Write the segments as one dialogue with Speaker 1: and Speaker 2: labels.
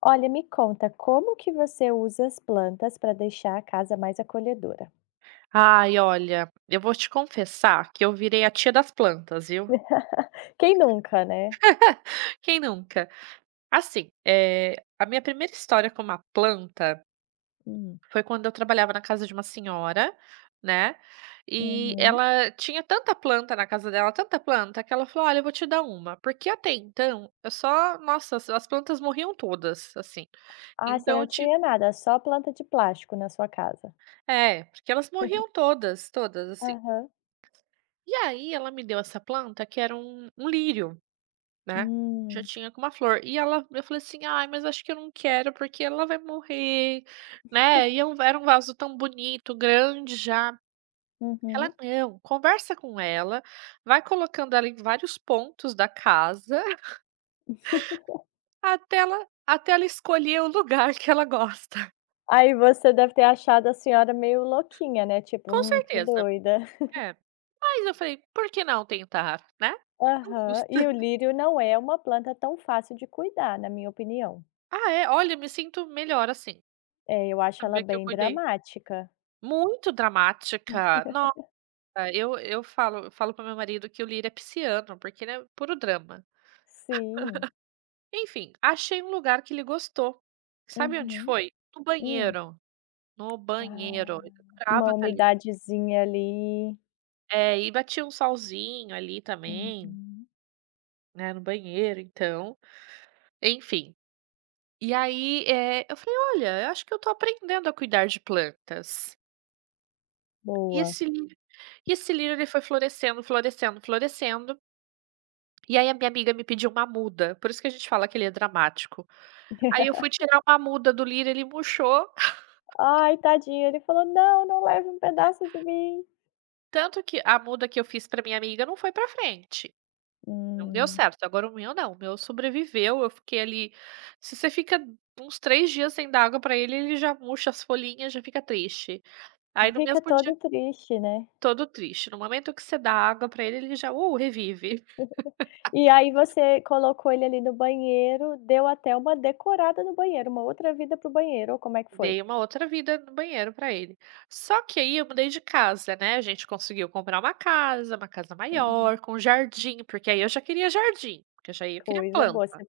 Speaker 1: Olha, me conta, como que você usa as plantas para deixar a casa mais acolhedora?
Speaker 2: Ai, olha, eu vou te confessar que eu virei a tia das plantas, viu.
Speaker 1: Quem nunca, né?
Speaker 2: Quem nunca? Assim, a minha primeira história com uma planta
Speaker 1: Hum,
Speaker 2: foi quando eu trabalhava na casa de uma senhora, né, e
Speaker 1: uhum.
Speaker 2: ela tinha tanta planta na casa dela, tanta planta, que ela falou: "Olha, eu vou te dar uma", porque até então eu só nossa, as plantas morriam todas, assim.
Speaker 1: Ah, você
Speaker 2: Então
Speaker 1: não
Speaker 2: eu ti
Speaker 1: tinha nada, só planta de plástico na sua casa.
Speaker 2: é, porque elas morriam todas, todas, assim.
Speaker 1: Aham.
Speaker 2: E aí ela me deu essa planta que era um lírio. Né, já
Speaker 1: Hum,
Speaker 2: tinha com uma flor. E ela eu falei assim: "Ai, mas acho que eu não quero, porque ela vai morrer", né, e eu era um vaso tão bonito, grande já. Ela:
Speaker 1: uhum.
Speaker 2: "Não, conversa com ela, vai colocando ela em vários pontos da casa, até ela escolher o lugar que ela gosta".
Speaker 1: Aí você deve ter achado a senhora meio louquinha, né? Tipo,
Speaker 2: Com
Speaker 1: que
Speaker 2: certeza,
Speaker 1: doida.
Speaker 2: é. Mas eu falei: "Por que não tentar?", né, não
Speaker 1: Aham.
Speaker 2: custa.
Speaker 1: E o lírio não é uma planta tão fácil de cuidar, na minha opinião.
Speaker 2: Ah é, olha, me sinto melhor assim,
Speaker 1: É, eu acho ela
Speaker 2: saber que eu
Speaker 1: bem
Speaker 2: cuidei.
Speaker 1: dramática.
Speaker 2: Muito dramática. Ah, eu falo para meu marido que o Lira é pisciano, porque ele é puro drama.
Speaker 1: Sim.
Speaker 2: Enfim, achei um lugar que ele gostou. Sabe onde
Speaker 1: Uhum.
Speaker 2: foi? No
Speaker 1: Hum.
Speaker 2: banheiro, no banheiro,
Speaker 1: Ah.
Speaker 2: ele
Speaker 1: Uma
Speaker 2: adorava estar ali.
Speaker 1: umidadezinha ali.
Speaker 2: É, e batia um solzinho ali também,
Speaker 1: Uhum.
Speaker 2: né, no banheiro, então, enfim. E aí, é, eu falei: "Olha, eu acho que eu tô aprendendo a cuidar de plantas". E
Speaker 1: Boa.
Speaker 2: esse Lira e esse Lira ele foi florescendo, florescendo, florescendo. E aí a minha amiga me pediu uma muda, por isso que a gente fala que ele é dramático. Aí eu fui tirar uma muda do Lira, ele murchou,
Speaker 1: "Ai, tadinho", ele falou: "Não, não leve um pedaço de mim".
Speaker 2: tanto que a muda que eu fiz pra minha amiga não foi pra frente, não deu
Speaker 1: Hum.
Speaker 2: certo, agora o meu não, o meu sobreviveu, eu fiquei ali se você fica uns 3 dias sem dar água pra ele, ele já murcha as folhinhas, já fica triste. Aí no
Speaker 1: Fica
Speaker 2: mesmo dia
Speaker 1: todo triste, né.
Speaker 2: todo triste, no momento que você dá água pra ele, ele já, revive.
Speaker 1: E aí você colocou ele ali no banheiro, deu até uma decorada no banheiro, uma outra vida pro banheiro, ou como é que foi?
Speaker 2: Dei uma outra vida no banheiro pra ele. Só que aí eu mudei de casa, né, a gente conseguiu comprar uma casa maior,
Speaker 1: Uhum.
Speaker 2: com jardim, porque aí eu já queria jardim, porque já eu queria
Speaker 1: Coisa boa,
Speaker 2: planta.
Speaker 1: você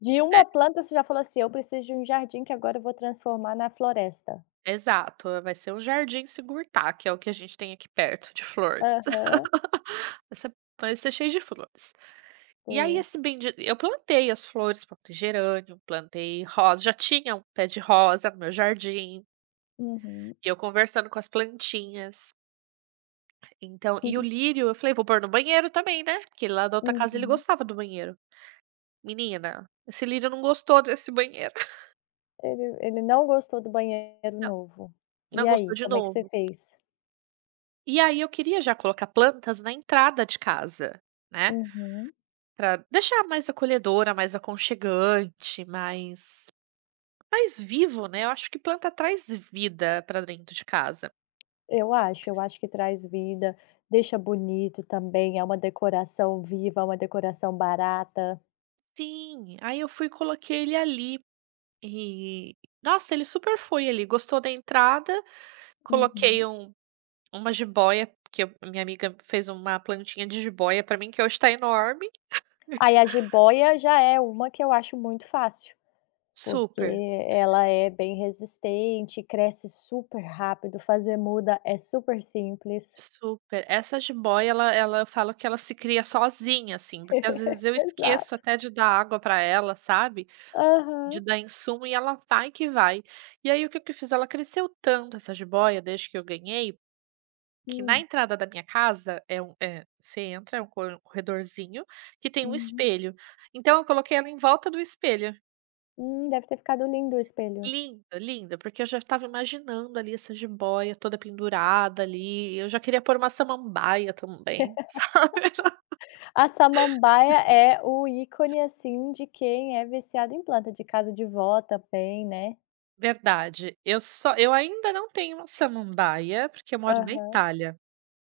Speaker 1: de
Speaker 2: É,
Speaker 1: uma planta você já falou assim: "Eu preciso de um jardim que agora eu vou transformar na floresta".
Speaker 2: exato, vai ser um jardim se que é o que a gente tem aqui perto de flores.
Speaker 1: Aham,
Speaker 2: Essa Vai ser cheio de flores. E aí
Speaker 1: boa.
Speaker 2: esse bendi eu plantei as flores, plantei gerânio, plantei rosa, já tinha um pé de rosa no meu jardim,
Speaker 1: Uhum.
Speaker 2: e eu conversando com as plantinhas. Então e o lírio, eu falei: "Vou pôr no banheiro também, né", porque lá da outra casa ele
Speaker 1: Uhum.
Speaker 2: gostava do banheiro. Menina, esse lírio não gostou desse banheiro.
Speaker 1: Ele não gostou do banheiro
Speaker 2: Não,
Speaker 1: novo.
Speaker 2: não
Speaker 1: E
Speaker 2: gostou
Speaker 1: aí,
Speaker 2: de
Speaker 1: como é que você
Speaker 2: novo.
Speaker 1: fez?
Speaker 2: E aí eu queria já colocar plantas na entrada de casa, né,
Speaker 1: Uhum.
Speaker 2: pra deixar mais acolhedora, mais aconchegante, mais vivo, né, eu acho que planta traz vida pra dentro de casa.
Speaker 1: Eu acho que traz vida, deixa bonito também, é uma decoração viva, uma decoração barata.
Speaker 2: Sim, aí eu fui e coloquei ele ali e, nossa, ele super foi ali, gostou da entrada, coloquei
Speaker 1: Uhum.
Speaker 2: um uma jiboia, que eu minha amiga fez uma plantinha de jiboia pra mim que hoje tá enorme.
Speaker 1: Aí a jiboia já é uma que eu acho muito fácil, porque
Speaker 2: Super.
Speaker 1: ela é bem resistente, cresce super rápido, fazer muda é super simples.
Speaker 2: Super. Essa jiboia ela eu falo que ela se cria sozinha, assim, porque às vezes eu esqueço
Speaker 1: Exato.
Speaker 2: até de dar água pra ela, sabe, de
Speaker 1: Aham.
Speaker 2: dar insumo e ela vai que vai. E aí o que que eu fiz? Ela cresceu tanto essa jiboia desde que eu ganhei, que na
Speaker 1: Hum,
Speaker 2: entrada da minha casa é um é, você entra, é um co corredorzinho que tem um
Speaker 1: uhum.
Speaker 2: espelho. Então eu coloquei ela em volta do espelho.
Speaker 1: Deve ter ficado lindo o espelho.
Speaker 2: Lindo, lindo, porque eu já estava imaginando ali essa jiboia toda pendurada ali, eu já queria pôr uma samambaia também, sabe.
Speaker 1: A samambaia é o ícone, assim, de quem é viciado em planta, de casa de vó também, né.
Speaker 2: Verdade, eu ainda não tenho uma samambaia, porque eu moro na
Speaker 1: Aham.
Speaker 2: Itália,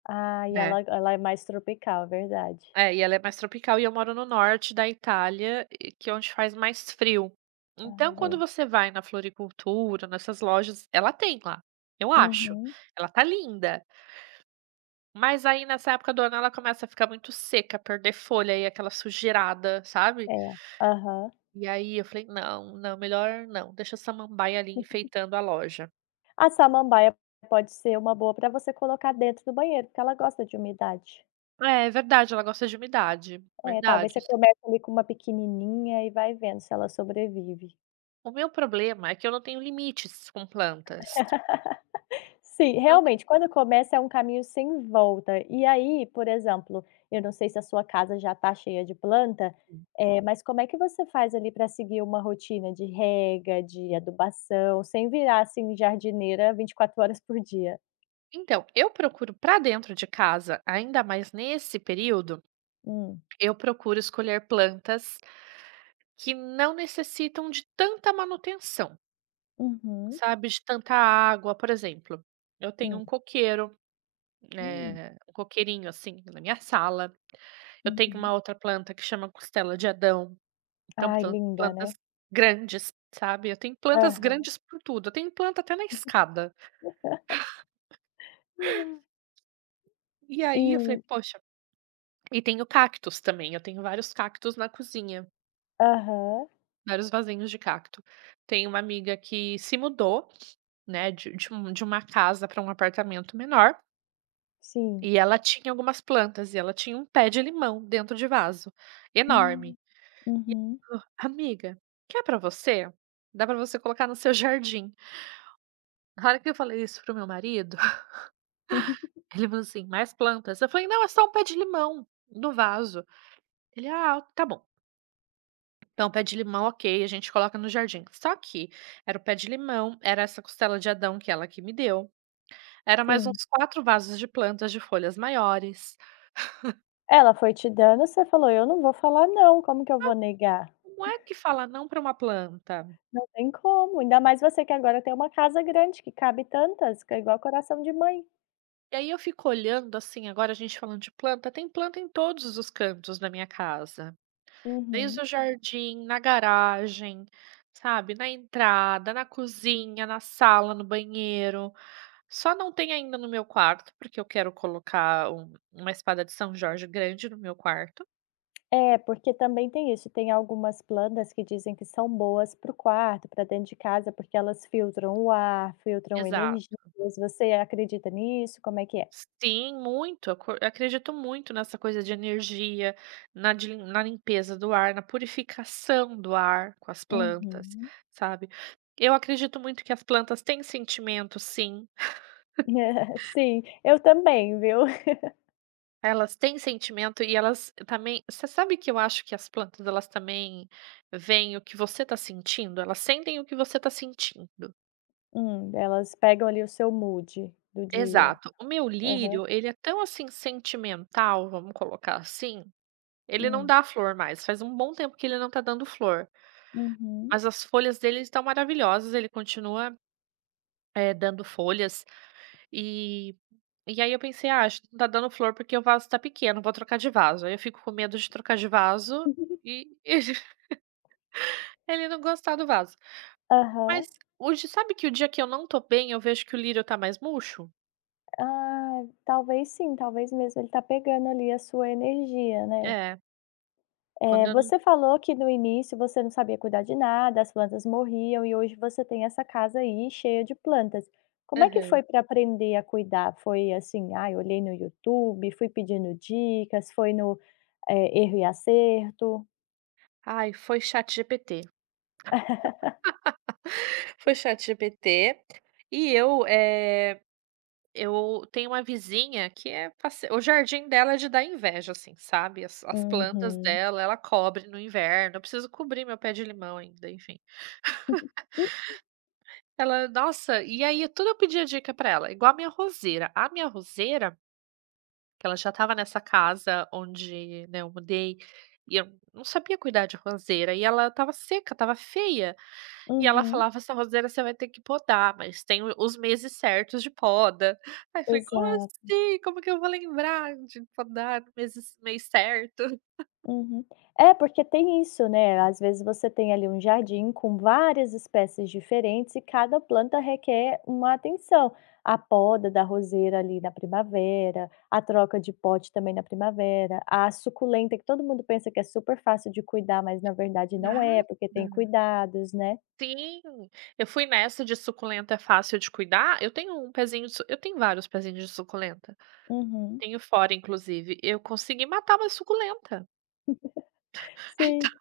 Speaker 1: Ah, e
Speaker 2: né.
Speaker 1: ela é mais tropical, verdade.
Speaker 2: É, e ela é mais tropical e eu moro no norte da Itália, e que é onde faz mais frio. Então
Speaker 1: Ah,
Speaker 2: quando
Speaker 1: É.
Speaker 2: você vai na floricultura, nessas lojas ela tem lá, eu acho,
Speaker 1: Uhum.
Speaker 2: ela tá linda. Mas aí nessa época do ano ela começa a ficar muito seca, perder folha e aquela sujeirada, sabe.
Speaker 1: É. Aham.
Speaker 2: E aí eu falei: "Não, não, melhor não, deixa a samambaia ali enfeitando a loja".
Speaker 1: A samambaia pode ser uma boa pra você colocar dentro do banheiro, porque ela gosta de umidade.
Speaker 2: É, é verdade, ela gosta de umidade,
Speaker 1: É, talvez
Speaker 2: verdade.
Speaker 1: você comece ali com uma pequenininha e vai vendo se ela sobrevive.
Speaker 2: O meu problema é que eu não tenho limites com plantas,
Speaker 1: Sim,
Speaker 2: não tenho.
Speaker 1: realmente, quando começa é um caminho sem volta. E aí, por exemplo, eu não sei se a sua casa já está cheia de planta, mas como é que você faz ali para seguir uma rotina de rega, de adubação, sem virar, assim, jardineira 24 horas por dia?
Speaker 2: Então, eu procuro para dentro de casa, ainda mais nesse período,
Speaker 1: Hum.
Speaker 2: eu procuro escolher plantas que não necessitam de tanta manutenção.
Speaker 1: Uhum.
Speaker 2: Sabe, de tanta água, por exemplo, eu tenho
Speaker 1: Hum.
Speaker 2: um coqueiro,
Speaker 1: Hum.
Speaker 2: um coqueirinho, assim, na minha sala, eu tenho
Speaker 1: Uhum.
Speaker 2: uma outra planta que chama costela de Adão, então
Speaker 1: Ai,
Speaker 2: plan
Speaker 1: linda,
Speaker 2: plantas
Speaker 1: né?
Speaker 2: grandes, sabe, eu tenho plantas
Speaker 1: Aham.
Speaker 2: grandes por tudo, eu tenho planta até na escada. E aí eu falei:
Speaker 1: E
Speaker 2: "Poxa" e tenho cactos também, eu tenho vários cactos na cozinha,
Speaker 1: aham.
Speaker 2: vários vasinhos de cacto. Tenho uma amiga que se mudou, né, de uma casa para um apartamento menor.
Speaker 1: Sim.
Speaker 2: E ela tinha algumas plantas e ela tinha um pé de limão dentro de vaso, enorme.
Speaker 1: Hum.
Speaker 2: E
Speaker 1: Uhum.
Speaker 2: ela falou: "Amiga, quer pra você? Dá pra você colocar no seu jardim". Na hora que eu falei isso pro meu marido, ele falou assim: "Mais plantas?". Eu falei: "Não, é só um pé de limão no vaso". Ele: "Ah, tá bom. Então pé de limão, ok, a gente coloca no jardim". Só que era o pé de limão, era essa costela de Adão que ela que me deu, era mais
Speaker 1: Sim.
Speaker 2: uns 4 vasos de plantas de folhas maiores.
Speaker 1: Ela foi te dando, você falou: "Eu não vou falar não, como que eu vou negar?".
Speaker 2: Como é que fala não pra uma planta?
Speaker 1: Não tem como, ainda mais você que agora tem uma casa grande que cabe tantas, que é igual coração de mãe.
Speaker 2: E aí eu fico olhando assim, agora a gente falando de planta, tem planta em todos os cantos da minha casa, desde
Speaker 1: Uhum.
Speaker 2: o jardim, na garagem, sabe, na entrada, na cozinha, na sala, no banheiro. Só não tem ainda no meu quarto, porque eu quero colocar uma espada de São Jorge grande no meu quarto.
Speaker 1: É, porque também tem isso, tem algumas plantas que dizem que são boas para o quarto, para dentro de casa, porque elas filtram o ar, filtram
Speaker 2: Exato.
Speaker 1: energias. Você acredita nisso? Como é que é?
Speaker 2: Sim, muito. Eu acredito muito nessa coisa de energia, na limpeza do ar, na purificação do ar com as plantas,
Speaker 1: Uhum.
Speaker 2: sabe. Eu acredito muito que as plantas têm sentimento sim,
Speaker 1: Sim, eu também, viu.
Speaker 2: elas têm sentimento e elas também você sabe que eu acho que as plantas elas também veem o que você está sentindo? Elas sentem o que você está sentindo.
Speaker 1: Hum. Elas pegam ali o seu mood do dia.
Speaker 2: Exato. O meu
Speaker 1: Aham.
Speaker 2: lírio, ele é tão, assim, sentimental, vamos colocar assim. Ele não
Speaker 1: Hum.
Speaker 2: dá flor mais, faz um bom tempo que ele não tá dando flor,
Speaker 1: Uhum.
Speaker 2: mas as folhas dele estão maravilhosas, ele continua, dando folhas, e e aí eu pensei: "Ah, acho que não tá dando flor porque o vaso tá pequeno, vou trocar de vaso". Aí eu fico com medo de trocar de vaso e ele não gostar do vaso.
Speaker 1: Aham.
Speaker 2: Mas hoje sabe que o dia que eu não tô bem, eu vejo que o lírio tá mais murcho?
Speaker 1: Ah, talvez sim, talvez mesmo ele tá pegando ali a sua energia, né.
Speaker 2: É, quando
Speaker 1: É,
Speaker 2: eu não.
Speaker 1: você falou que no início você não sabia cuidar de nada, as plantas morriam e hoje você tem essa casa aí cheia de plantas. Como é que
Speaker 2: Aham.
Speaker 1: foi para aprender a cuidar? Foi assim: ah, eu olhei no YouTube, fui pedindo dicas", foi no, erro e acerto?
Speaker 2: Ai, foi ChatGPT. Foi ChatGPT e eu, eu tenho uma vizinha que é face o jardim dela é de dar inveja, assim, sabe, as plantas
Speaker 1: Uhum.
Speaker 2: dela, ela cobre no inverno, eu preciso cobrir meu pé de limão ainda, enfim. Ela Nossa, e aí tudo eu pedia dica pra ela, igual a minha roseira. A minha roseira, que ela já estava nessa casa onde, né, eu mudei, e eu não sabia cuidar de roseira, e ela estava seca, estava feia. E ela
Speaker 1: Uhum,
Speaker 2: falava: "Essa roseira você vai ter que podar, mas tem o os meses certos de poda". Aí eu falei: "Como
Speaker 1: exato.
Speaker 2: assim? Como que eu vou lembrar de podar no meses mês certo?"
Speaker 1: Uhum. É, porque tem isso, né, às vezes você tem ali um jardim com várias espécies diferentes e cada planta requer uma atenção. A poda da roseira ali na primavera, a troca de pote também na primavera, a suculenta que todo mundo pensa que é super fácil de cuidar, mas na verdade não é, porque tem
Speaker 2: Nada.
Speaker 1: cuidados, né.
Speaker 2: Sim, eu fui nessa de suculenta é fácil de cuidar. Eu tenho vários pezinhos de suculenta.
Speaker 1: Uhum.
Speaker 2: Tenho fora, inclusive. Eu consegui matar uma suculenta. Então,
Speaker 1: Sim.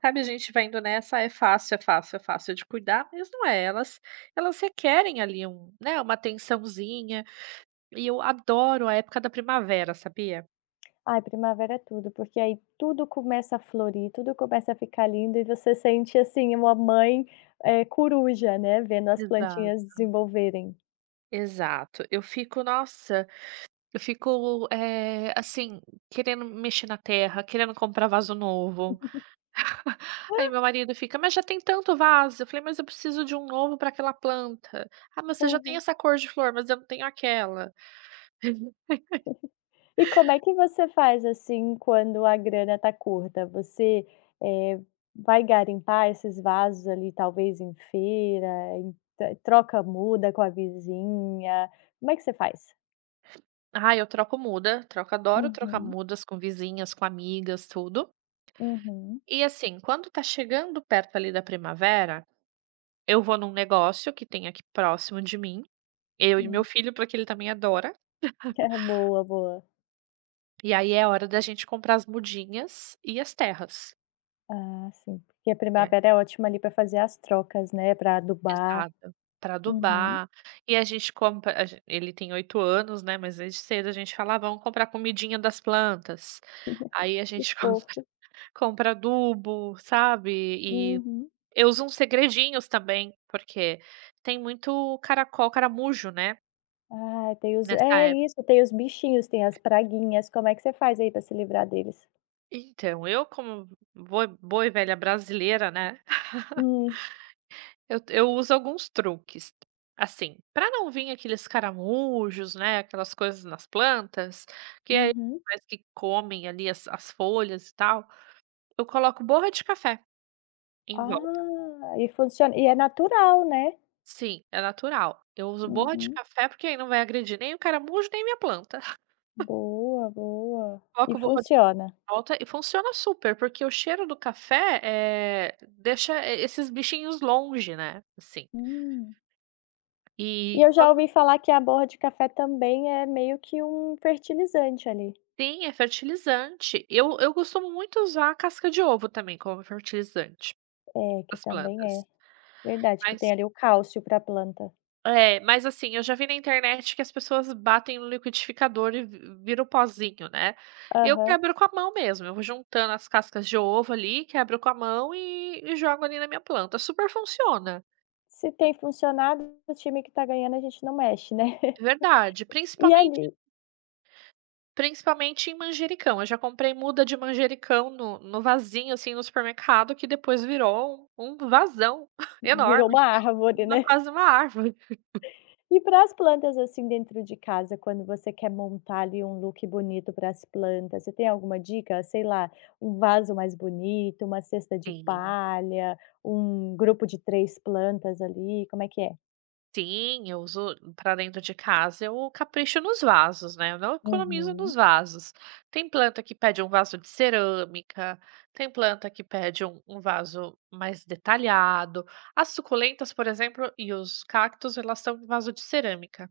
Speaker 2: sabe, a gente vai indo nessa, é fácil, é fácil, é fácil de cuidar, mas não é. Elas requerem ali um, né, uma atençãozinha. E eu adoro a época da primavera, sabia?
Speaker 1: Ai, primavera é tudo, porque aí tudo começa a florir, tudo começa a ficar lindo e você sente, assim, uma mãe, coruja, né, vendo as
Speaker 2: Exato.
Speaker 1: plantinhas desenvolverem.
Speaker 2: Exato. Eu fico, nossa, eu fico, assim, querendo mexer na terra, querendo comprar vaso novo. Aí meu marido fica: "Mas já tem tanto vaso". Eu falei: "Mas eu preciso de um novo para aquela planta". "Ah, mas você já tem
Speaker 1: Aham.
Speaker 2: essa cor de flor, mas eu não tenho aquela".
Speaker 1: E como é que você faz, assim, quando a grana tá curta? Você, eh, vai garimpar esses vasos ali, talvez em feira, em t troca muda com a vizinha, como é que você faz?
Speaker 2: Ah, eu troco muda, troco adoro trocar
Speaker 1: Uhum,
Speaker 2: mudas com vizinhas, com amigas, tudo.
Speaker 1: uhum,
Speaker 2: E assim, quando tá chegando perto ali da primavera, eu vou num negócio que tem aqui próximo de mim. Eu e meu
Speaker 1: hum.
Speaker 2: filho, porque ele também adora.
Speaker 1: É, boa, boa.
Speaker 2: E aí é hora da gente comprar as mudinhas e as terras.
Speaker 1: Ah, sim, porque a
Speaker 2: E é
Speaker 1: primavera é ótima ali para fazer as trocas, né, para adubar.
Speaker 2: exato, pra
Speaker 1: Uhum.
Speaker 2: adubar. E a gente compra a gen ele tem 8 anos, né, mas desde cedo a gente fala: "Ah, vamos comprar comidinha das plantas". Aí a
Speaker 1: Que
Speaker 2: gente com
Speaker 1: fofo.
Speaker 2: compra adubo, sabe. E
Speaker 1: Uhum.
Speaker 2: eu uso uns segredinhos também, porque tem muito caracol, caramujo, né,
Speaker 1: Ai, tem os
Speaker 2: nessa
Speaker 1: é
Speaker 2: época.
Speaker 1: isso, tem os bichinhos, tem as praguinhas. Como é que você faz aí para se livrar deles?
Speaker 2: Então, eu como boa boa e velha brasileira, né.
Speaker 1: Hum.
Speaker 2: Eu uso alguns truques, assim, para não vir aqueles caramujos, né, aquelas coisas nas plantas, que aí
Speaker 1: Uhum.
Speaker 2: parece que comem ali as folhas e tal, eu coloco borra de café em volta.
Speaker 1: Ah, e funciona e é natural, né?
Speaker 2: Sim, é natural. Eu uso borra de
Speaker 1: Uhum.
Speaker 2: café, porque aí não vai agredir nem o caramujo, nem minha planta.
Speaker 1: Boa, boa. E
Speaker 2: Coloco borra de café
Speaker 1: funciona.
Speaker 2: em volta e funciona super, porque o cheiro do café, deixa esses bichinhos longe, né, assim.
Speaker 1: Hum.
Speaker 2: E
Speaker 1: E eu já ouvi falar que a borra de café também é meio que um fertilizante ali.
Speaker 2: Sim, é fertilizante. Eu costumo muito usar a casca de ovo também como fertilizante
Speaker 1: É, que
Speaker 2: nas
Speaker 1: também é.
Speaker 2: plantas,
Speaker 1: Verdade, que
Speaker 2: mas
Speaker 1: tem ali o cálcio pra planta.
Speaker 2: é, mas assim, eu já vi na internet que as pessoas batem no liquidificador e vi vira o pozinho, né. Eu
Speaker 1: Aham.
Speaker 2: quebro com a mão mesmo, eu vou juntando as cascas de ovo ali, quebro com a mão e jogo ali na minha planta, super funciona.
Speaker 1: Se tem funcionado, o time que tá ganhando a gente não mexe, né.
Speaker 2: Verdade,
Speaker 1: E
Speaker 2: principalmente
Speaker 1: ali
Speaker 2: principalmente em manjericão, eu já comprei muda de manjericão no vasinho, assim, no supermercado que depois virou um vasão
Speaker 1: virou
Speaker 2: enorme.
Speaker 1: uma árvore,
Speaker 2: Uma
Speaker 1: né.
Speaker 2: Quase uma árvore.
Speaker 1: E para as plantas, assim, dentro de casa, quando você quer montar ali um look bonito para as plantas, você tem alguma dica? Sei lá, um vaso mais bonito, uma cesta de
Speaker 2: Sim,
Speaker 1: palha, um grupo de 3 plantas ali, como é que é?
Speaker 2: sim, eu uso para dentro de casa, eu capricho nos vasos, né, eu não economizo nos
Speaker 1: Uhum,
Speaker 2: vasos. Tem planta que pede um vaso de cerâmica, tem planta que pede um vaso mais detalhado. As suculentas, por exemplo, e os cactos, elas são em vaso de cerâmica,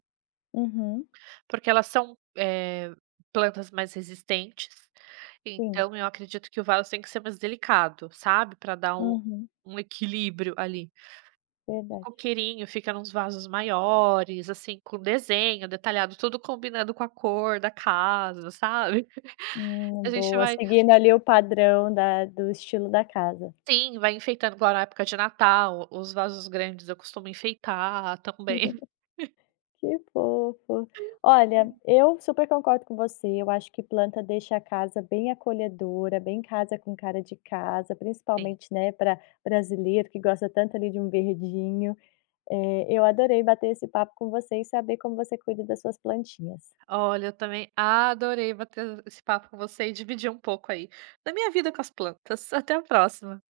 Speaker 1: uhum,
Speaker 2: porque elas são, plantas mais resistentes,
Speaker 1: sim,
Speaker 2: então eu acredito que o vaso tem que ser mais delicado, sabe, para dar um
Speaker 1: uhum,
Speaker 2: um equilíbrio ali. O
Speaker 1: verdade.
Speaker 2: coqueirinho fica nos vasos maiores, assim, com desenho detalhado, tudo combinando com a cor da casa, sabe. A gente
Speaker 1: Boa,
Speaker 2: vai
Speaker 1: seguindo ali o padrão da do estilo da casa.
Speaker 2: sim, vai enfeitando agora na época de Natal, os vasos grandes eu costumo enfeitar também.
Speaker 1: Que fofo. Olha, eu super concordo com você, eu acho que planta deixa a casa bem acolhedora, bem casa com cara de casa,
Speaker 2: Sim.
Speaker 1: principalmente, né, para brasileiro que gosta tanto ali de um verdinho. Eu adorei bater esse papo com você e saber como você cuida das suas plantinhas.
Speaker 2: Olha, eu também adorei bater esse papo com você e dividir um pouco aí da minha vida com as plantas. Até a próxima.